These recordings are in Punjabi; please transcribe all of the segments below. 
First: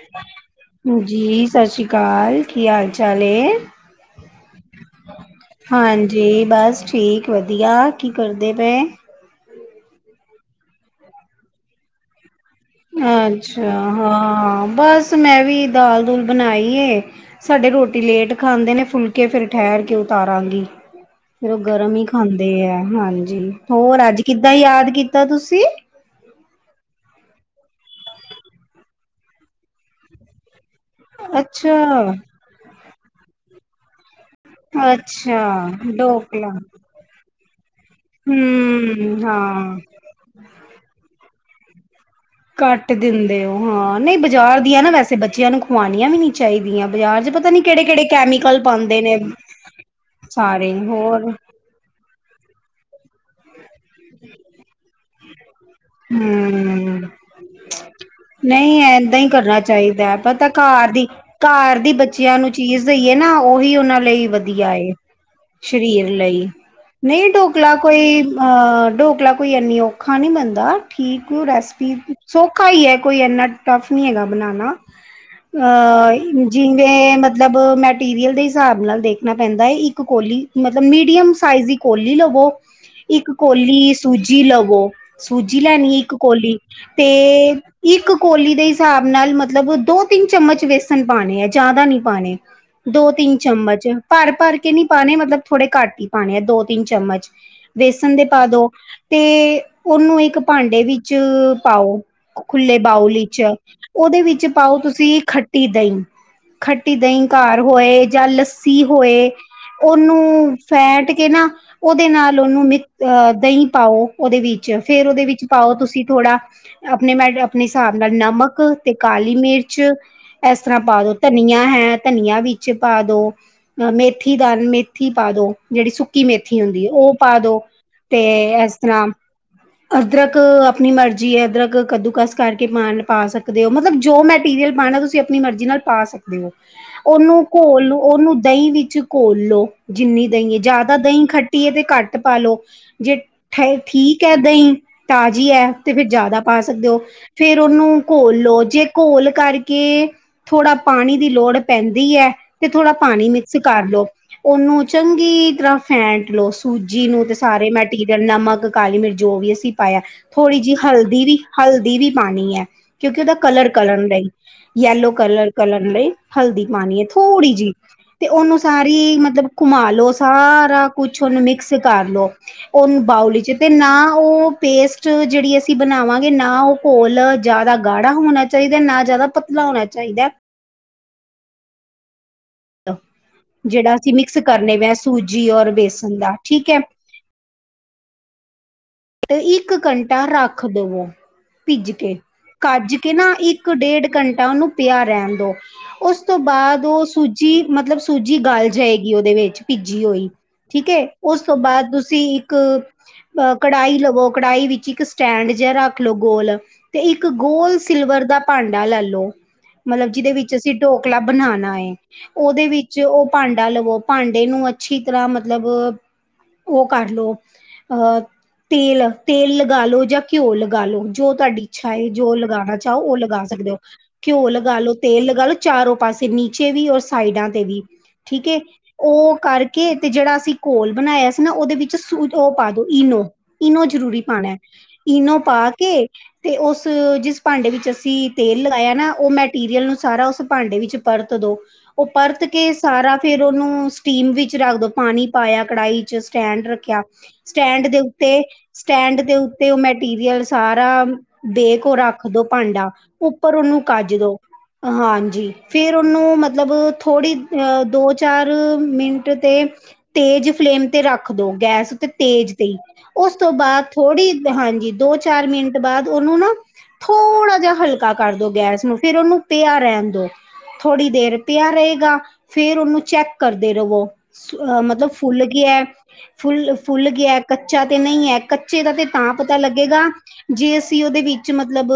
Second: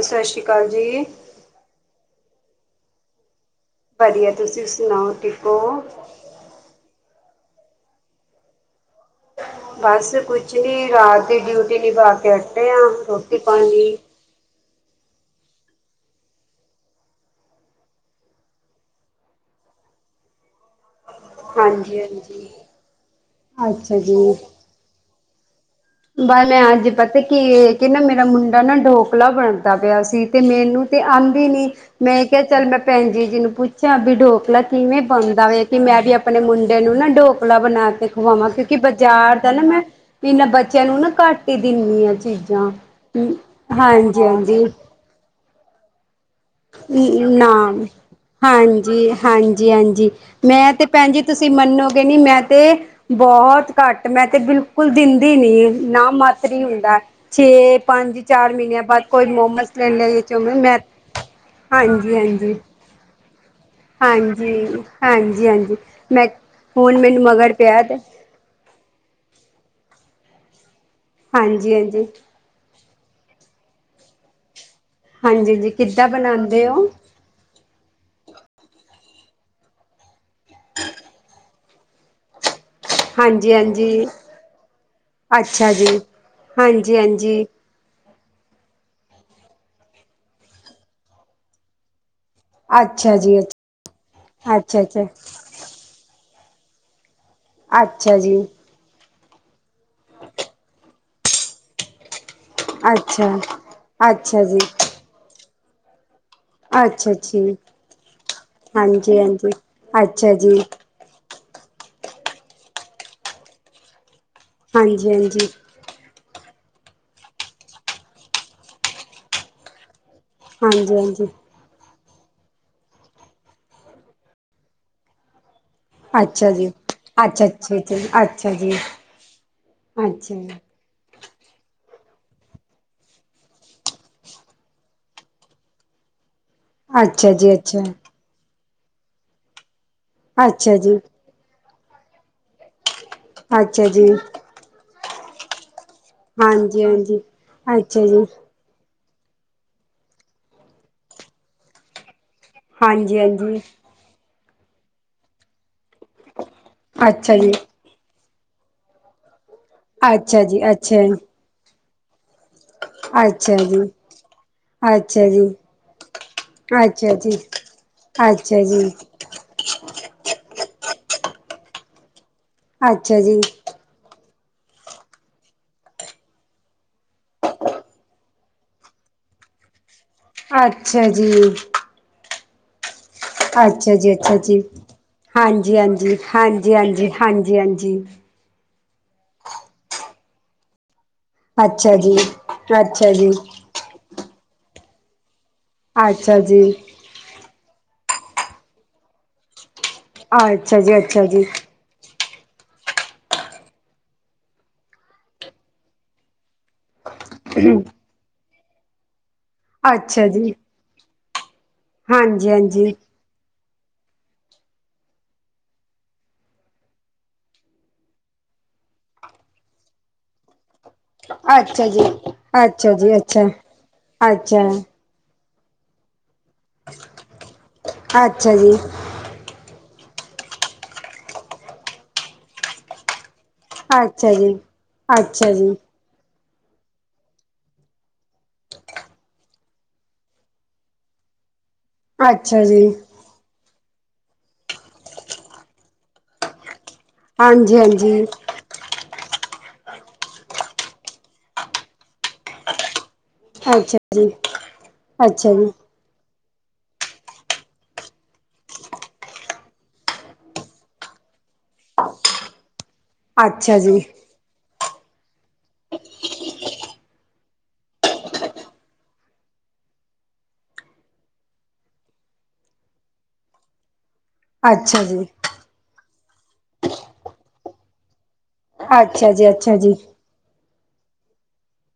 ਸਤਿ ਸ਼੍ਰੀ ਅਕਾਲ ਜੀ ਸਛੀ ਕਾਲ ਕੀ ਹਾਲ ਚਾਲ ਏ? ਵਧੀਆ ਤੁਸੀਂ ਸੁਣਾਓ ਠੀਕ ਹੋ ਹਾਂਜੀ ਬਸ ਠੀਕ ਵਧੀਆ ਕੀ ਕਰਦੇ ਪਏ? ਬਸ ਕੁਛ ਨੀ ਰਾਤ ਦੀ ਡਿਊਟੀ ਨਿਭਾ ਕੇ ਹ ਅੱਛਾ ਹਾਂ-ਹਾਂ ਬਸ ਮੈਂ ਵੀ ਦਾਲ-ਦੁਲ ਬਣਾਈ ਏ ਸਾਡੇ ਰੋਟੀ ਲੇਟ ਖਾਂਦੇ ਨੇ ਫੁਲਕੇ ਫੇਰ ਠੈਰ ਕੇ ਉਤਾਰਾਂਗੀ ਫਿਰ ਓ ਗਰਮ ਹਾਂਜੀ ਹੀ ਹਾਂਜੀ ਖਾਂਦੇ ਐ ਹਾਂਜੀ ਅੱਛਾ ਹੋਰ ਜੀ ਅੱਜ ਕਿੱਦਾਂ ਯਾਦ ਕੀਤਾ ਤੁਸੀਂ? ਅੱਜ ਪਤਾ ਕੀ ਏ ਨਾ ਮੇਰਾ ਮੁੰਡਾ ਨਾ ਢੋਕਲਾ ਬਣਦਾ ਪਿਆ ਸੀ ਤੇ ਮੈਨੂੰ ਤੇ ਆਦੀ ਨੀ, ਅੱਛਾ ਮੈਂ ਕੇਆ ਚੱਲ ਮੈਂ ਭੈਣ ਜੀ-ਜੀ ਨੂੰ ਪੁੱਛਾਂ ਕਿ ਡੋਕ ਕਲਾ ਕਿਵੇਂ ਅੱਛਾ ਬਣਦਾ ਵ ਕਿ ਮੈਂ ਵੀ ਆਪਣੇ ਡੋਕਲਾ ਮੁੰਡੇ ਨੂੰ ਨਾ ਢੋਕਲਾ ਬਣਾ ਕੇ ਖਵਾਵਾਂ ਕਿਉਂਕਿ ਹੂੰ ਬਾਜ਼ਾਰ ਦਾ ਨਾ ਹਾਂ ਮੈਂ, ਏਨਾਂ ਬੱਚਿਆਂ ਨੂੰ ਨਾ ਘੱਟ ਹੀ ਦੇਨੀ ਆ ਚੀਜ਼ਾਂ ਕੱਟ ਦਿੰਦੇ ਓ ਹਾਂ, ਨਈ ਹਾਂਜੀ ਬਜ਼ਾਰ ਦੀਆਂ ਨਾ ਵੈਸੇ ਬੱਚਿਆਂ ਨੂੰ ਖਵਾਣੀਆਂ ਹੀ ਨੀ ਚਾਹੀਦੀਆਂ ਬਾਜ਼ਾਰ ਚ ਪਤਾ ਨੀ ਕਿਹੜੇ ਨ ਕਿਹੜੇ ਕੈਮੀਕਲ ਪਾਉਂਦੇ ਨੇ ਹਾਂਜੀ-ਹਾਂਜੀ-ਹਾਂਜੀ ਮੈਂ ਸਾਰੇ ਤੇ ਭੈਣ ਜੀ ਹੋਰ ਤੁਸੀਂ ਮੰਨੋ ਗੇ ਨੀ ਮੈਂ ਤੇ ਬਹੁਤ ਘੱਟ ਮੈਂ ਤੇ ਬਿਲਕੁਲ ਦੇਦੀ ਨੀ ਨਾ ਮਾਤਰ ਈ ਹੁੰਦਾ ਹਮ ਛੇ ਪੰਜ ਚਾਰ ਨਹੀਂ ਮੀਨਿਆਂ ਬਾਅਦ ਏਦਾਂ ਕੋਈ ਹੀ ਮੋਮਸ ਲੈ ਲ ਚ ਮੈਂ ਘਾਰ ਦੀ ਹਾਂਜੀ ਬੱਚਿਆਂ ਨੂੰ ਹਾਂਜੀ ਚੀਜ਼ ਦੇਈਏ ਨਾ ਓਹੀ ਓਨਾਂ ਲਈ ਹਾਂਜੀ ਵਧੀਆ ਏ, ਹਾਂਜੀ ਹਾਂਜੀ ਸਰੀਰ ਮੈਂ ਲਈ। ਹੁਣ ਮੈਨੂੰ ਨਈ ਮਗਰ ਢੋਕਲਾ ਪਿਆ ਤੇ ਕੋਈ ਆ ਢੋਕਲਾ ਕੋਈ ਇੰਨੀ ਔਖਾ ਨੀ ਬਣਦਾ ਠੀਕ ਹਾਂਜੀ ਰੈਸਪੀ ਹਾਂਜੀ ਸੌਖਾ ਈ ਐ ਕੋਈ ਐਨਾ ਟਫ ਨੀ ਹੈਗਾ ਬਣਾਣਾ ਹਾਂਜੀ ਹਾਂਜੀ ਕਿੱਦਾਂ ਅਆ ਬਣਾਉਂਦੇ ਹੋ ਜਿਵੇਂ ਮਤ ਮਤਲਬ ਮੈਟੀਰੀਅਲ ਦੇ ਹਿਸਾਬ ਨਾਲ ਦੇਖਣਾ ਪੈਂਦਾ ਏ ਇੱਕ ਕੌਲੀ ਮਤਲਬ ਮੀਡੀਅਮ ਸਾਈਜ਼ ਦੀ ਕੋਲੀ ਲਵੋ। ਇੱਕ ਹਾਂਜੀ ਕੋਲੀ ਹਾਂਜੀ ਸੂਜੀ ਲਵੋ, ਸੂਜੀ ਅੱਛਾ ਲੈਣੀ ਜੀ ਇੱਕ ਕੋਲੀ, ਹਾਂਜੀ ਤੇ ਹਾਂਜੀ ਇੱਕ ਕੋਲੀ ਦੇ ਹਿਸਾਬ ਨਾਲ ਮਤਲਬ ਦੋ-ਤਿੰਨ ਚਮਚ ਵੇਸਨ ਪਾਣੇ ਆ, ਜਾਦਾ ਨੀ ਪਾਣੇ। ਅੱਛਾ ਦੋ-ਤਿੰਨ ਜੀ ਚਮਚ, ਅੱਛਾ ਭਰ-ਭਰ ਕੇ ਅੱਛਾ ਨੀ ਅੱਛਾ ਪਾਣੇ ਮਤਲਬ ਥੋੜੇ ਘੱਟ ਈ ਪਾਣੇ ਆ ਦੋ-ਤਿੰਨ ਚਮਚ, ਵੇਸਣ ਅੱਛਾ ਦੇ ਜੀ ਪਾ ਦੋ। ਤੇ, ਓਨੂੰ ਇੱਕ ਭਾਂਡੇ ਵਿੱਚ ਪਾਓ। ਖੁੱਲੇ ਬਾਊਲ ਅੱਛਾ ਵਿੱਚ, ਓਦੇ ਅੱਛਾ ਵਿੱਚ ਜੀ ਪਾਓ ਤੁਸੀਂ ਖੱਟੀ ਦਈ ਖੱਟੀ ਅੱਛਾ ਦਈ ਜੀ ਘਰ ਹੋਏ ਜਾਂ ਲੱਸੀ ਹਾਂਜੀ ਹੋਏ ਹਾਂਜੀ ਅੱਛਾ ਓਨੂੰ ਜੀ ਫੈਟ ਕੇ ਨਾ ਓਦੇ ਨਾਲ ਓਨੂੰ ਮਿਕ ਅ ਆ ਦਈ ਪਾਓ ਓਦੇ ਵਿੱਚ ਫੇਰ ਹਾਂਜੀ ਓਦੇ ਵਿੱਚ ਹਾਂਜੀ ਪਾਓ ਤੁਸੀਂ ਥੋੜਾ, ਆਪਣੇ ਨਾਲ ਆਪਣੇ ਸਾਬ ਨਾਲ ਨਮਕ ਤੇ ਕਾਲੀ ਮਿਰਚ ਐਸ ਤਰਾ ਹਾਂਜੀ ਪਾ ਦੋ ਹਾਂਜੀ ਧਨੀਆ ਹੈ ਧਨੀਆ ਵਿੱਚ ਪਾ ਦੋ, ਅ ਮੇਥੀ ਦ ਮੇਥੀ ਪਾ ਦੋ। ਜੇੜੀ ਸੁੱਕੀ ਅੱਛਾ ਮੇਥੀ ਜੀ ਹੁੰਦੀ ਏ ਓਪਾ ਅੱਛਾ ਦੋ ਅੱਛਾ ਜੀ ਤੇ ਇਸ ਤਰ੍ਹਾਂ ਅੱਛਾ ਅਦਰਕ ਜੀ ਅ ਪਣੀ ਮਰਜ਼ੀ ਏ ਅਦਰਕ ਕੱਦੂਕਸ ਕਰਕੇ ਪਾਉਣ ਪਾ ਸਕਦੇ ਹੋ ਮਤਲਬ ਜੋ ਮੈਟੀਰੀਅਲ ਪਾਉਣਾ ਤੁਸੀਂ ਆਪਣੀ ਮਰਜ਼ੀ ਨਾਲ ਪਾ ਸਕ ਦੇ ਓ, ਅੱਛਾ ਅੱਛਾ ਓਨੂੰ ਜੀ ਅੱਛਾ ਘੋਲ ਨੂੰ ਓਨੂੰ ਦਈ ਵਿੱਚ ਘੋਲ ਲੋ। ਜਿੰਨੀ ਦਈਂ ਏ ਅੱਛਾ ਜੀ ਜਾਦਾ ਦਈਂ ਖੱਟੀ ਏ ਤੇ ਘੱਟ ਪਾ ਲੋ ਜੇ ਠ ਅੱਛਾ ਜੀ ਠੀਕ ਏ ਦਈਂ ਤਾਜ਼ੀ ਐ ਤੇ ਫਿਰ ਜਾਦਾ ਪਾ ਹਾਂਜੀ ਸਕਦੇ ਓ ਹਾਂਜੀ ਫੇਰ ਓਨੂੰ ਅੱਛਾ ਜੀ ਘੋਲ ਲੋ ਜੇ ਘੋਲ ਕਰਕੇ ਥੋੜ੍ਹਾ ਪਾਣੀ ਦੀ ਲੋੜ ਪੈਂਦੀ ਐ ਤੇ ਥੋੜ੍ਹਾ ਹਾਂਜੀ ਪਾਣੀ ਹਾਂਜੀ ਮਿਕਸ ਕਰ ਲੋ, ਓਨੂੰ ਚੰਗੀ ਤਰ੍ਹਾਂ ਫੈਂਟ ਲੋ ਸੂਜੀ ਨੂੰ ਤੇ ਅੱਛਾ ਜੀ ਸਾਰੇ ਮੈਟੀਰੀਅਲ ਨਮਕ ਕਾਲੀ ਮਿਰਚ ਜੋ ਵੀ ਅਸੀਂ ਪਾਇਆ ਅੱਛਾ ਥੋੜ੍ਹੀ ਜੀ ਅੱਛਾ ਹਲਦੀ ਵੀ ਹਲਦੀ ਵੀ ਪਾਨੀ ਹੈ ਕਿਉਂਕਿ ਉਹਦਾ ਅੱਛਾ ਕਲਰ ਕਰਨ ਲਈ, ਯੈਲੋ ਕਲਰ ਜੀ ਕਰਨ ਲਈ ਹਲਦੀ ਪਾਣੀ ਹੈ, ਅੱਛਾ ਜੀ ਥੋੜ੍ਹੀ ਜਿਹੀ। ਤੇ ਅੱਛਾ ਉਹਨੂੰ ਜੀ ਸਾਰੀ ਮਤਲਬ ਘੁਮਾ ਲੋ ਸਾਰਾ ਕੁਛ ਉਹਨੂੰ ਮਿਕਸ ਕਰ ਲੋ। ਉਹਨੂੰ ਅੱਛਾ ਜੀ ਅੱਛਾ ਜੀ ਬਾਊਲੀ ਚ ਤੇ ਨਾ ਉਹ। ਪੇਸਟ ਜਿਹੜੀ ਅਸੀਂ ਬਣਾਵਾਂਗੇ। ਨਾ ਉਹ ਘੋਲ ਜਿਆਦਾ ਗਾੜਾ ਹੋਣਾ ਚਾਹੀਦਾ ਨਾ ਜ਼ਿਆਦਾ ਪਤਲਾ ਲਾ ਹੋਣਾ ਚਾਹੀਦਾ ਅੱਛਾ ਜੀ। ਜਿਹੜਾ ਅੱਛਾ ਜੀ ਅਸੀਂ ਅੱਛਾ ਮਿਕਸ ਜੀ ਕਰਨੇ ਪਏ, ਸੂਜੀ ਔਰ ਬੇਸਨ ਦਾ ਠੀਕ ਹੈ। ਹਾਂਜੀ-ਹਾਂਜੀ ਇੱਕ ਘੰਟਾ ਰੱਖ ਦੋ, ਭਿੱਜ ਕੇ, ਹਾਂਜੀ ਕੱਜ ਅੱਛਾ ਕੇ ਨਾ ਜੀ ਇੱਕ ਇੱਕ ਡੇਢ ਘੰਟਾ ਉਹਨੂੰ ਪਿਆ ਰਹਿਣ ਦੋ। ਉਸ ਤੋਂ ਅੱਛਾ ਜੀ ਬਾਅਦ ਉਹ ਸੂ ਜੀ ਮਤਲਬ, ਸੂਜੀ ਗੱਲ ਜਾਏਗੀ ਉਹਦੇ ਵਿੱਚ ਭਿੱਜੀ ਹੋਈ। ਅੱਛਾ ਠੀਕ ਜੀ ਹੈ ਅੱਛਾ ਉਸ ਜੀ ਤੋਂ ਬਾਅਦ ਤੁਸੀਂ ਇੱਕ ਕਢਾਹੀ ਲਵੋ ਕੜਾਹੀ ਵਿੱਚ ਇੱਕ ਸਟੈਂਡ ਜਿਹਾ ਰੱਖ ਲੋ। ਗੋਲ ਤੇ ਇੱਕ ਗੋਲ ਸਿਲਵਰ ਦਾ ਭਾਂਡਾ ਲੈ ਲੋ। ਮਤਲਬ ਅੱਛਾ ਜਿਹਦੇ ਜੀ ਅੱਛਾ ਜੀ ਵਿੱਚ ਅਸੀਂ ਢੋਕਲਾ ਬਣਾਣਾ ਹੈ। ਹਾਂਜੀ ਉਹਦੇ ਹਾਂਜੀ ਵਿੱਚ ਉਹ ਭਾਂਡਾ ਲਵੋ, ਭਾਂਡੇ ਨੂੰ ਅੱਛੀ ਤਰ੍ਹਾਂ ਮਤਲਬ ਉਹ ਕਰ ਲੋ, ਅਹ ਤੇਲ, ਤੇਲ ਲਗਾ ਲੋ ਜਾਂ ਘਿਓ ਲਗਾ ਲੋ। ਜੋ ਤੁਹਾਡੀ ਅੱਛਾ ਇੱਛਾ ਜੀ ਹੈ ਜੋ ਲਗਾਉਣਾ ਅੱਛਾ ਚਾਹੋ ਜੀ ਉਹ ਲਗਾ ਅੱਛਾ ਸਕਦੇ ਹੋ। ਘਿਓ ਅੱਛਾ ਲਗਾ ਲੋ ਤੇਲ ਲਗਾ ਲੋ ਚਾਰੋ ਪਾਸੇ ਨੀਚੇ ਵੀ ਔਰ ਸਾਈਡਾਂ ਤੇ ਵੀ ਠੀਕ ਅੱਛਾ ਹੈ। ਜੀ ਉਹ ਕਰਕੇ। ਤੇ ਜਿਹੜਾ ਅਸੀਂ ਘੋਲ ਬਣਾਇਆ ਸੀ ਨਾ ਉਹਦੇ ਵਿੱਚ ਸ ਉਹ ਪਾ ਦੋ ਇਨੋ। ਇਨੋ ਜ਼ਰੂਰੀ ਅੱਛਾ ਜੀ ਪਾਉਣਾ। ਇਨੋ ਅੱਛਾ ਪਾ ਜੀ ਕੇ ਤੇ, ਉਸ ਜਿਸ ਭਾਂਡੇ ਵਿੱਚ ਅਸੀਂ ਤੇਲ ਲਗਾਇਆ ਨਾ ਉਹ ਮੈਟੀਰੀਅਲ ਨੂੰ ਸਾਰਾ ਉਸ ਭਾਂਡੇ ਵਿੱਚ ਪਰਤ ਦੋ, ਉਹ ਪਰਤ ਅੱਛਾ ਕੇ ਜੀ ਸਾਰਾ ਫੇਰ ਉਹਨੂੰ ਸਟੀਮ ਵਿੱਚ ਰੱਖ ਦੋ, ਪਾਣੀ ਪਾਇਆ ਕੜਾਹੀ ਚ ਸਟੈਂਡ ਰੱਖਿਆ, ਹਾਂਜੀ ਸਟੈਂਡ ਦੇ ਹਾਂਜੀ ਉੱਤੇ ਸਟੈਂਡ ਦੇ ਉੱਤੇ ਉਹ ਮਟੀਰੀਅਲ ਸਾਰਾ ਦੇਕੇ ਰੱਖ ਦੋ ਭਾਂਡਾ ਉੱਪਰ ਉਹਨੂੰ ਅੱਛਾ ਕੱਜ ਜੀ ਦੋ। ਅੱਛਾ ਹਾਂਜੀ ਫਿਰ ਜੀ ਫਿਰ ਉਹਨੂੰ ਮਤਲਬ ਥੋੜ੍ਹੀ ਦੋ ਚਾਰ ਮਿੰਟ ਤੇ ਤੇਜ ਫਲੇਮ ਤੇ ਰੱਖ ਦੋ। ਗੈਸ ਤੇ ਤੇਜ ਤੇ ਹੀ ਉਸ ਤੋਂ ਅੱਛਾ ਬਾਅਦ ਜੀ ਥੋੜ੍ਹੀ, ਹਾਂਜੀ ਦੋ ਚਾਰ ਮਿੰਟ ਬਾਅਦ ਉਹਨੂੰ ਨਾ ਥੋੜ੍ਹਾ ਜਿਹਾ ਹਲਕਾ ਕਰ ਦੋ ਗੈਸ ਨੂੰ। ਫੇਰ ਉਹਨੂੰ ਪਿਆ ਰਹਿਣ ਦੋ। ਥੋੜ੍ਹੀ ਦੇਰ ਪਿਆ ਰਹੇਗਾ। ਫੇਰ ਉਹਨੂੰ ਚੈੱਕ ਕਰਦੇ ਰਵੋ, ਆ ਅੱਛਾ ਮਤਲਬ ਜੀ ਫੁੱਲ ਗਿਆ। ਫੁੱਲ, ਫੁੱਲ ਗਿਆ ਕੱਚਾ ਤੇ ਨਹੀਂ ਹੈ। ਕੱਚੇ ਦਾ ਤੇ ਅੱਛਾ ਤਾਂ ਜੀ ਪਤਾ ਅੱਛਾ ਜੀ ਲੱਗੇਗਾ ਜੇ ਅਸੀਂ ਉਹਦੇ ਵਿੱਚ ਮਤਲਬ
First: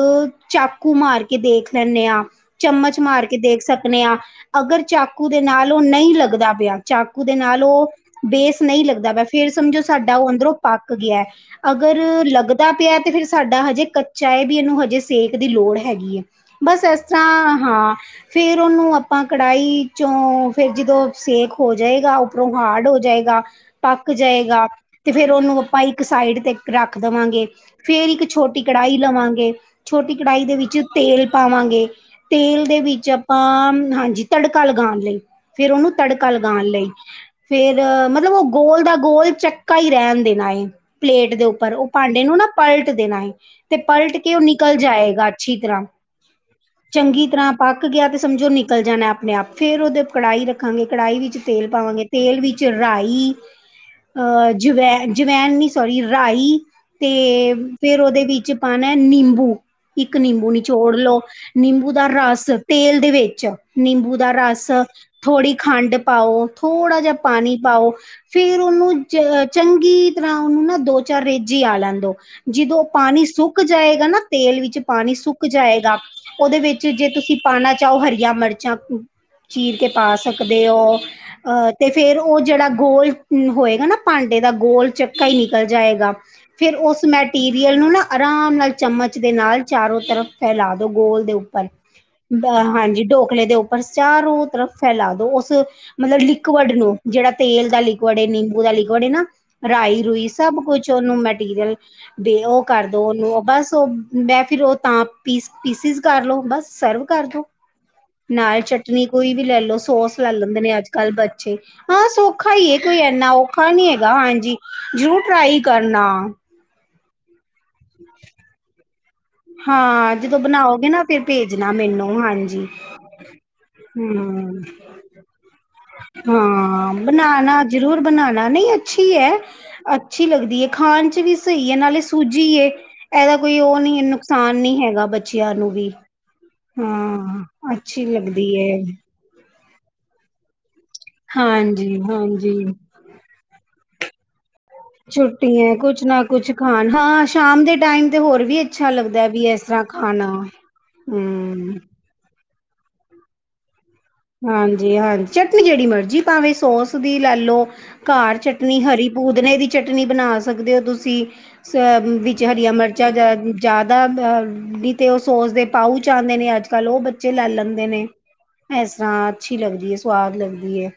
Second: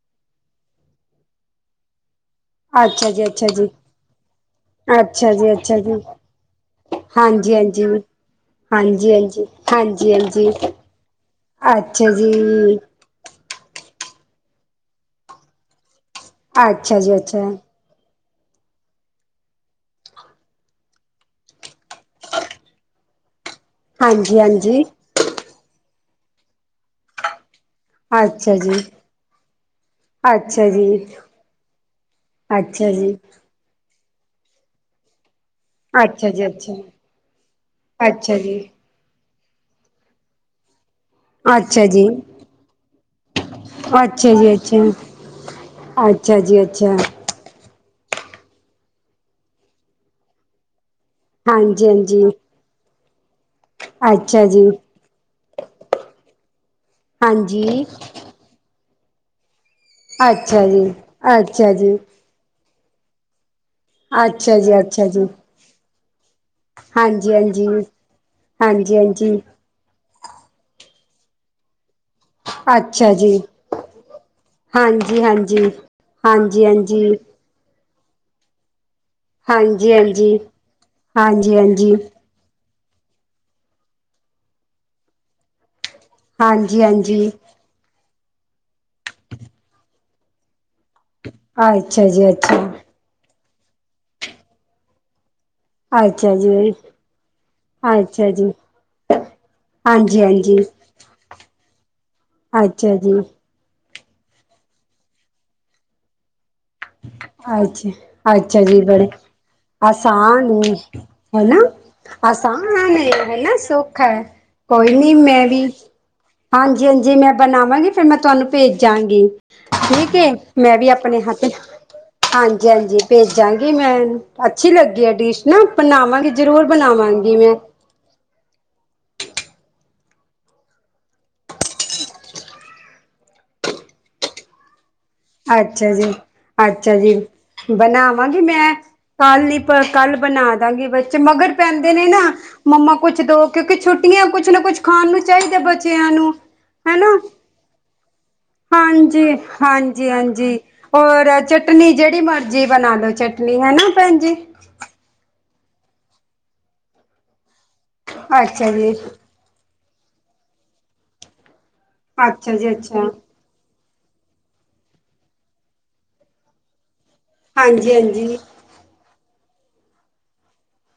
ਚਾਕੂ ਮਾਰ ਕੇ ਦੇਖ ਲੈਣੇ ਹਾਂ ਚਮਚ ਅੱਛਾ ਮਾਰ ਕੇ ਦੇਖ ਜੀ ਸਕਨੇ ਹਾਂ। ਅਗਰ ਚਾਕੂ ਅੱਛਾ ਜੀ ਅੱਛਾ ਦੇ ਜੀ ਨਾਲ ਅੱਛਾ ਉਹ ਜੀ ਨਹੀਂ ਲੱਗਦਾ ਪਿਆ। ਚਾਕੂ ਦੇ ਹਾਂਜੀ ਨਾਲ ਹਾਂਜੀ ਉਹ ਬੇਸ ਨਹੀਂ ਹਾਂਜੀ ਲੱਗਦਾ ਪਿਆ। ਹਾਂਜੀ ਫੇਰ ਸਮਝੋ ਹਾਂਜੀ ਸਾਡਾ ਉਹ ਹਾਂਜੀ ਅੰਦਰੋਂ ਪੱਕ ਗਿਆ ਹੈ। ਅਗਰ ਅੱਛਾ ਲੱਗਦਾ ਜੀ ਪਿਆ ਤੇ ਫਿਰ ਸਾਡਾ ਹਜੇ ਕੱਚਾ ਐ ਵੀ ਇਹਨੂੰ ਹਜੇ ਸੇਕ ਦੀ ਲੋੜ ਹੈਗੀ ਹੈ ਬਸ ਅੱਛਾ ਇਸ ਜੀ ਅੱਛਾ ਤਰ੍ਹਾਂ ਹਾਂ। ਫੇਰ ਉਹਨੂੰ ਆਪਾਂ ਕੜਾਹੀ ਚੋਂ ਫੇਰ ਜਦੋਂ ਸੇਕ ਹੋ ਜਾਏਗਾ ਉਪਰੋ ਹਾਰਡ ਹੋ ਜਾਏਗਾ, ਪੱਕ ਹਾਂਜੀ ਜਾਏਗਾ। ਹਾਂਜੀ ਫਿਰ ਉਹਨੂੰ ਆਪਾਂ ਇੱਕ ਸਾਈਡ ਤੇ ਰੱਖ ਦੇਵਾਂਗੇ ਫੇਰ ਇੱਕ ਅੱਛਾ ਛੋਟੀ ਜੀ ਕੜਾਹੀ ਲਵਾਂਗੇ। ਛੋਟੀ ਕੜਾਹੀ ਦੇ ਅੱਛਾ ਵਿੱਚ ਜੀ ਤੇਲ ਪਾਵਾਂਗੇ। ਤੇਲ ਦੇ ਅੱਛਾ ਵਿੱਚ ਜੀ ਆਪਾਂ ਹਾਂਜੀ ਤੜਕਾ ਲਗਾਉਣ ਲਈ। ਫੇਰ ਉਹਨੂੰ ਤੜਕਾ ਅੱਛਾ ਜੀ ਲਗਾਉਣ ਅੱਛਾ ਲਈ। ਫੇਰ ਮਤਲਬ ਅੱਛਾ ਉਹ ਜੀ ਗੋਲ ਦਾ ਗੋਲ ਚੱਕਾ ਹੀ ਰਹਿਣ ਦੇਣਾ ਐ, ਪਲੇਟ ਦੇ ਉੱਪਰ ਅੱਛਾ ਉਹ ਜੀ ਭਾਂਡੇ ਨੂੰ ਨਾ ਪਲਟ ਦੇਣਾ ਏ। ਤੇ ਪਲਟ ਅੱਛਾ ਕੇ ਉਹ ਜੀ ਨਿਕਲ ਅੱਛਾ ਜਾਏਗਾ ਅੱਛੀ ਤਰ੍ਹਾਂ ਅੱਛਾ ਜੀ ਅੱਛਾ ਚੰਗੀ ਤਰ੍ਹਾਂ ਪੱਕ ਗਿਆ ਤੇ ਸਮਝੋ ਨਿਕਲ ਜਾਣਾ ਐ ਆਪਣੇ ਆਪ, ਫੇਰ ਉਹਦੇ ਕੜਾਹੀ ਰੱਖਾਂਗੇ ਕੜਾਹੀ ਵਿੱਚ ਤੇਲ ਹਾਂਜੀ ਪਾਵਾਂਗੇ, ਹਾਂਜੀ ਤੇਲ ਵਿੱਚ ਰਾਈ ਅੱਛਾ ਜੀ ਅਹਜਵੈ ਇੰਨੀ ਸਾਰੀ ਰਾਈ ਤੇ ਹਾਂਜੀ ਫੇਰ ਉਹਦੇ ਵਿੱਚ ਪਾਉਣਾ ਨਿੰਬੂ। ਇੱਕ ਨਿੰਬੂ ਅੱਛਾ ਜੀ ਨੀਚੋੜ ਲਓ, ਅੱਛਾ ਨਿੰਬੂ ਜੀ ਦਾ ਰਸ ਤੇਲ ਦੇ ਵਿੱਚ। ਨਿੰਬੂ ਦਾ ਅੱਛਾ ਰਸ ਜੀ ਅੱਛਾ ਜੀ ਥੋੜ੍ਹੀ ਖੰਡ ਪਾਓ, ਥੋੜ੍ਹਾ ਜਿਹਾ ਹਾਂਜੀ ਪਾਣੀ ਹਾਂਜੀ ਪਾਓ। ਫੇਰ ਹਾਂਜੀ ਉਹਨੂੰ ਹਾਂਜੀ ਚੰਗੀ ਤਰ੍ਹਾਂ, ਉਹਨੂੰ ਨਾ ਦੋ ਚਾਰ ਰੇਜ਼ੀ ਆ ਲੈਂਨ ਦੋ। ਜਦੋਂ ਅੱਛਾ ਪਾਣੀ ਜੀ ਸੁੱਕ ਜਾਏਗਾ ਨਾ ਤੇਲ ਵਿੱਚ, ਪਾਣੀ ਹਾਂਜੀ ਸੁੱਕ ਹਾਂਜੀ ਜਾਏਗਾ, ਉਹਦੇ ਹਾਂਜੀ ਵਿੱਚ ਜੇ ਹਾਂਜੀ ਤੁਸੀਂ। ਪਾਉਣਾ ਚਾਹੋ ਹਰੀਆਂ ਮਿਰਚਾਂ ਚੀਰ ਕੇ ਹਾਂਜੀ ਪਾ ਸਕਦੇ ਹੋ, ਹਾਂਜੀ ਅ ਤੇ ਹਾਂਜੀ ਫੇਰ ਓ। ਉਹ ਜਿਹੜਾ ਗੋਲ ਹੋਏਗਾ ਨਾ, ਭਾਂਡੇ ਦਾ ਗੋਲ ਚੱਕਾ ਹੀ ਨਿਕਲ ਜਾਏਗਾ। ਫਿਰ ਹਾਂਜੀ ਹਾਂਜੀ ਉਸ ਹਾਂਜੀ ਮੈਟੀਰੀਅਲ ਨੂੰ ਨਾ, ਆਰਾਮ ਨਾਲ ਚਮਚ ਦੇ ਨਾਲ ਚਾਰੋ ਤਰਫ। ਇਹ ਲਾ ਦੋ ਗੋਲ ਦੇ ਉਪਰ ਅੱਛਾ ਜੀ ਅੱਛਾ ਹਾਂਜੀ ਦੋ। ਕਲੇ ਦੇ ਉੱਪਰ ਚਾਰੋ ਤਰਫ ਫੈਲਾ ਦੋ ਉਸ। ਮਤਲਬ ਅੱਛਾ ਜੀ ਲਿਕੁਡ ਨੂੰ ਜਿਹੜਾ ਤੇਲ ਦਾ ਲਿਕੁਡ ਹੈ, ਅੱਛਾ ਜੀ ਨਿੰਬੂ ਦਾ ਲਿਕੁਡ ਹੈ ਨਾ ਰਾਈ। ਹਾਂਜੀ ਇਹ ਹਾਂਜੀ ਸਭ ਕੁਝ ਉਹਨੂੰ ਮਟੀਰੀਅਲ, ਤੇ ਉਹ ਕਰ ਅੱਛਾ ਦੋ ਜੀ ਉਹਨੂੰ ਆ ਸੋ। ਮੈਂ ਫਿਰ ਉਹ ਤਾਂ ਪੀਸ ਪੀਸਿਸ ਕਰ ਲਉ ਬਸ ਸਰਵ। ਕਰਦੋ ਅੱਛਾ ਨਾਲ ਅੱਛਾ ਜੀ ਚਟਨੀ ਬੜੇ ਕੋਈ ਵੀ ਲੈ ਲੋ, ਸੋਸ ਲੈ ਆਸਾਨ ਲੈਂਦੇ ਹੈ ਨੇ ਅੱਜ ਕੱਲ ਹੈ ਬੱਚੇ। ਨਾ ਹਾਂ ਸੌਖਾ ਆਸਾਨ ਹੀ ਹੈ ਕੋਈ ਇਨਾ ਹੈ ਨਾ ਔਖਾ ਨੀ, ਸੁੱਖ ਹੈਗਾ ਹੈ ਹਾਂਜੀ ਕੋਈ ਨਹੀਂ ਜ਼ਰੂਰ ਮੈਂ ਟਰਾਈ ਵੀ ਕਰਨਾ ਹਾਂਜੀ ਹਾਂਜੀ ਮੈਂ ਬਣਾਵਾਂਗੀ। ਫੇਿਰ ਮੈਂ ਤੁਹਾਨੂੰ ਭੇਜਾਂ ਗੀ ਠੀਕ ਹਾਂ ਹੈ, ਜਦੋਂ ਮੈਂ ਵੀ ਬਣਾਓਗੇ ਨਾ ਫਿਰ ਆਪਣੇ ਹੱਥ। ਭੇਜਣਾ ਮੈਨੂੰ। ਹਾਂਜੀ ਹਾਂਜੀ ਭੇਜਾਂਗੀ ਮੈਂ, ਹਮ ਅੱਛੀ ਲੱਗੀ ਆ ਡਿਸ਼ ਨਾ। ਬਣਾਵਾਂਗੀ ਜਰੂਰ ਹਾਂ ਬਣਾਵਾਂਗੀ ਮੈਂ। ਬਣਾਣਾ ਜ਼ਰੂਰ ਬਣਾਉਣਾ ਨਹੀਂ ਅੱਛੀ ਹੈ। ਅੱਛੀ ਲੱਗਦੀ ਹੈ, ਖਾਣ ਚ ਵੀ ਸਹੀਹੈ, ਨਾਲੇ ਸੂਜੀ। ਇਹਦਾ ਕੋਈ ਉਹ ਨਹੀਂ, ਨੁਕਸਾਨ ਨਹੀਂ ਹੈਗਾ ਬੱਚੇ। ਬੱਚਿਆਂ ਨੂੰ ਵੀ ਅੱਛਾ ਜੀ ਅੱਛਾ ਜੀ ਹਾਂ, ਅੱਛੀ ਬਣਾਵਾਂਗੀ ਲੱਗਦੀ ਮੈਂ ਹੈ। ਕੱਲ ਨੀਂ ਕੱਲ ਬਣਾ ਦਾਂ ਗਿ, ਬਚੇ ਮਗਰ ਪੈਂਦੇ ਹਾਂਜੀ ਨੇ ਨਾ ਹਾਂਜੀ ਮਮਾ ਕੁਛ ਦੋ। ਕਿਉਂਕਿ ਛੁੱਟੀਆਂ ਕੁਛ ਨਾ ਕੁਛ ਖਾਣ ਨੂੰ ਛੁੱਟੀ ਚਾਹੀਦਾ, ਹੈ ਕੁਛ ਬੱਚਿਆਂ ਨਾ ਨੂੰ ਕੁਛ ਖਾਣ ਹਨਾ। ਹਾਂ ਸ਼ਾਮ ਦੇ ਟਾਈਮ ਤੇ ਹੋਰ ਵੀ ਅੱਛਾ ਲੱਗਦਾ ਹਾਂਜੀ ਵੀ ਇਸ ਤਰ੍ਹਾਂ ਹਾਂਜੀ। ਜੀ ਖਾਣਾ ਹਾਂਜੀ ਔਰ ਹਮ ਚਟਨੀ ਜਿਹੜੀ ਮਰਜ਼ੀ ਬਣਾ ਲੋ, ਚਟਨੀ ਹੈਾ ਨਾ ਭੈਣ ਜੀ। ਹਾਂਜੀ ਹਾਂਜੀ ਚਟਨੀ ਜਿਹੜੀ ਮਰਜ਼ੀ ਭਾਵੇਂ ਸੋਸ ਦੀ ਲੈ ਲੋ ਘਰ ਅੱਛਾ ਚਟਨੀ ਜੀ ਹਰੀ ਭੂ। ਪਉਦੇਨੇ ਦੀ ਚਟਨੀ ਬਣਾ ਸਕਦੇ ਹੋ, ਤੁਸੀਂ ਅ ਵਿੱਚ ਅੱਛਾ ਜੀ ਹਰੀਆਂ ਅੱਛਾ ਮਿਰਚਾਂ ਜਾਂ। ਜ਼ਿਆਦਾ ਵੀ ਤੇ ਉਹ ਸੋਸ ਦੇ ਪਾਊ ਚ ਆਉਂਦੇ ਨੇ ਅੱਜ ਕੱਲ੍ਹ ਉਹ ਬੱਚੇ ਲੈ ਲੈਂਦੇ ਹਾਂਜੀ ਨੇ। ਹਾਂਜੀ ਇਸ ਤਰ੍ਹਾਂ ਅੱਛੀ ਲੱਗਦੀ ਹੈ, ਸੁਵਾਦ ਲੱਗਦੀ।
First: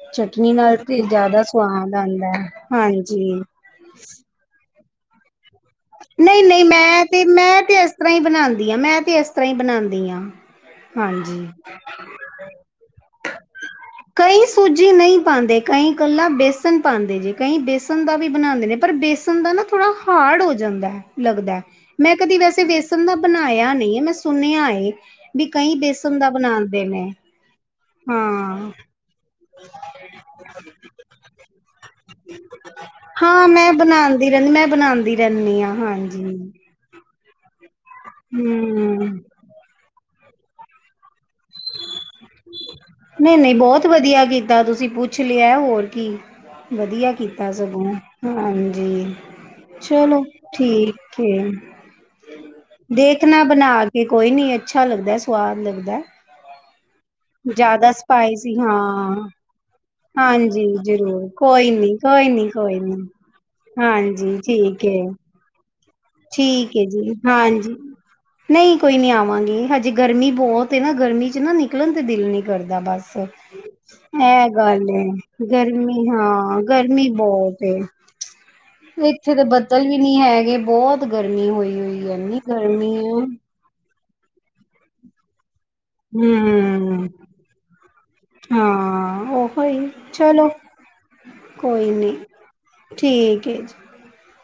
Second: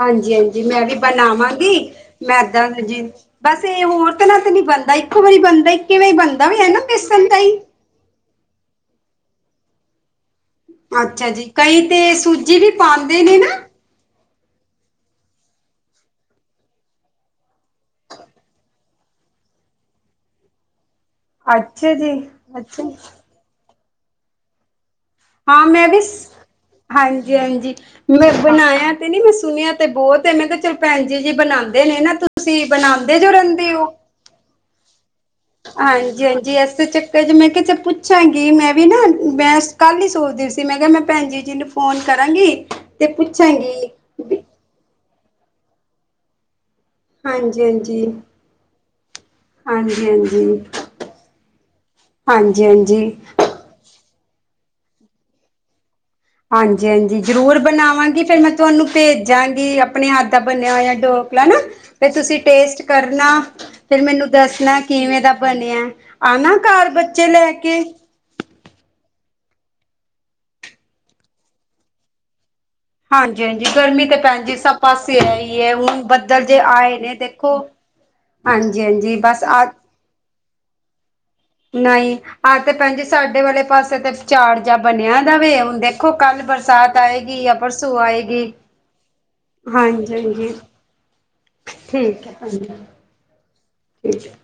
ਹਾਂਜੀ ਚਟਨੀ ਹਾਂਜੀ ਨਾਲ ਮੈਂ ਵੀ ਤੇ ਜ਼ਿਆਦਾ ਬਣਾਵਾਂਗੀ ਸਵਾਦ ਆਉਂਦਾ ਮੈਂ ਹੈ। ਇਏਦਾ ਜੀ ਹਾਂਜੀ ਬਸ। ਤੇ ਹੋਰ ਤੇ ਨਾ ਤੇ ਨੀ ਬਣਦਾ, ਇੱਕੋ ਵਾਰੀ ਬਣਦਾ ਹੀ। ਕਿਵੇਂ ਨਹੀਂ ਬਣਦਾ ਵੀ ਨਹੀਂ ਹੈ ਨਾ ਮੈਂ ਤੇ ਬੇਸਣ ਦਾ ਮੈਂ ਤੇ ਇਸ ਤਰ੍ਹਾਂ ਹੀ ਬਣਾਦੀ ਆਂ, ਮੈਂ ਤੇ ਇਸ ਤਰ੍ਹਾਂ ਹੀ ਬਣਾਉਂਦੀ ਆਂ। ਅੱਛਾ ਜੀ, ਕਈ ਤੇ ਸੂਜੀ ਵੀ ਪਾਉਂਦੇ ਨੇ ਨਾ। ਕਈ ਸੂਝੀ ਨਹੀਂ ਪਾਂਦੇ ਕਈ ਕਲਾਂ ਬੇਸਨ ਪਾਂਦੇ ਨੇ ਕਈ ਬੇਸਨ ਦਾ ਵੀ ਬਣਾਉਂਦੇ ਨੇ ਪਰ। ਦੰਦਾਂ ਨਾ ਥੋੜਾ ਹਾਰਡ ਹੋ ਜਾਂਦਾ ਲੱਗਦਾ ਅੱਛਾ ਜੀ ਮੈਂ, ਕਦੀ ਵੈਸੇ ਅੱਛਾ ਵੇਸਣ ਦਾ। ਬਣਾਇਆ ਨਹੀਂ ਮੈਂ ਸੁਣਿਆ। ਵੀ ਹਾਂ ਕਈ ਮੈਂ ਵੀ ਬੇਸਨ ਦਾ ਬਣਾਉਂਦੇ ਨੇ ਹਾਂਜੀ ਹਾਂਜੀ ਮੈਂ ਹਾਂ ਬਣਾਇਆ ਤੇ, ਨਹੀ ਮੈਂ ਸੁਣਿਆ ਤੇ ਬਹੁਤ ਮੈਂ ਕਿਹਾ ਚਲ। ਭੈਣਜੀ ਜੀ ਬਣਾਉਂਦੇ ਨੇ ਨਾ, ਤੁਸੀਂ ਬਣਾਉਂਦੇ ਜੋ ਰਹਿੰਦੇ ਹੋ। ਦੀਨੇ ਨੀ ਮ ਬਣਾਉਂਦੀ। ਰਹਿੰਦੀ ਹਾਂ ਹਾਂਜੀ ਹਾਂਜੀ ਐਸੇ ਚੱਕਰ ਚ ਮੈਂ, ਕਿਹਾਂ ਚਲ ਪੁੱਛਾਂਗੀ ਮੈਂ ਵੀ ਨਾ। ਹਮ ਕੱਲ ਹੀ ਸੋਚਦੀ ਸੀ ਮੈਂ ਕਿਹਾ ਮੈਂ, ਭੈਹੈਨਜੀ ਜੀ ਜੀ ਨੂੰ ਫੋਨ ਕਰਾਂਗੀ ਤੇ ਪੁੱਛਾਂਗੀ। ਕੱਲ ਤੁਸੀਂ ਪੁੱਛ ਲਿਆ ਹੋਰ ਕੀ। ਵਧੀਆ ਕੀਤਾ ਹਾਂਜੀ ਸਗੋਂ ਹਾਂਜੀ ਹਾਂਜੀ। ਹਾਂਜੀ ਹਾਂਜੀ ਚਲੋ ਠੀਕ ਹੈ। ਹਾਂਜੀ ਹਾਂਜੀ। ਬਣਾ ਕੇ ਕੋਈ ਨਹੀਂ, ਅੱਛਾ ਲੱਗਦਾ ਸਵਾਦ ਲੱਗਦਾ। ਹਾਂਜੀ ਹਾਂਜੀ ਜਰੂਰ ਜ਼ਿਆਦਾ ਬਣਾਵਾਂਗੀ ਫਿਰ, ਮੈਂ ਸਪਾਈਸੀ ਤੁਹਾਨੂੰ ਹਾਂ ਭੇਜਾਂਗੀ। ਆਪਣੇ ਹੱਥ ਦਾ ਹਾਂਜੀ ਭੁੰਨਿਆ ਹੋਇਆ ਜ਼ਰੂਰ ਠੋਕਲਾ ਨਾ ਕੋਈ ਨੀ ਫਿਰ ਕੋਈ ਤੁਸੀਂ ਨੀ ਕੋਈ ਟੇਸਟ ਨੀ ਕਰਨਾ ਫਿਰ ਮੈਨੂੰ ਹਾਂਜੀ ਦੱਸਣਾ ਠੀਕ ਏ ਕਿਵੇਂ ਦਾ ਬਣਿਆ ਆਨਾ ਕਾਰ ਬੱਚੇ ਲੈ ਕੇ। ਨਹੀ ਕੋਈ ਨਹੀ ਆਵਾਂਗੀ ਹਜੇ ਗਰਮੀ ਬਹੁਤ ਏ ਨਾ ਗਰਮੀ ਚ ਨਾ ਨਿਕਲਣ ਤੇ ਦਿਲ ਨਹੀਂ ਕਰਦਾ ਬਸ। ਹਾਂਜੀ ਹਾਂਜੀ ਗਰਮੀ ਤਾਂ ਭੈਣ ਇਹ ਜੀ ਸਭ ਗੱਲ ਏ ਪਾਸ ਇਹ ਹੀ ਹੈ ਹੁਣ ਗਰਮੀ ਬੱਦਲ ਜੇ ਹਾਂ ਆਏ ਗਰਮੀ ਨੇ ਦੇਖੋ। ਬਹੁਤ ਏ ਹਾਂਜੀ ਹਾਂਜੀ ਬਸ ਆ ਨੀ ਹੈਗੇ ਬਹੁਤ ਗਰਮੀ ਹੋ ਨਈ ਆਜ ਤੇ ਭੈਣ ਜੀ ਸਾਡੇ ਵਾਲੇ ਪਾਸੇ ਤੇ ਚਾੜ ਜਆ ਬਣਿਆ ਦਾਵੇ ਹਦੇ ਦੇਖੋ ਕੱਲ ਬਰਸਾਤ ਹੂੰ ਆਏਗੀ ਯਾ ਪਰਸੋਂ ਆਏਗੀ। ੋ ਹੀ ਚਲੋ ਹਾਂਜੀ-ਹਾਂਜੀ ਕੋਈ ਨਹੀਂ ਠੀਕ ਹੈ ਭੈਣ ਜੀ ਠੀਕ ਹੈ ਜੀ। ਠੀਕ ਹੈ।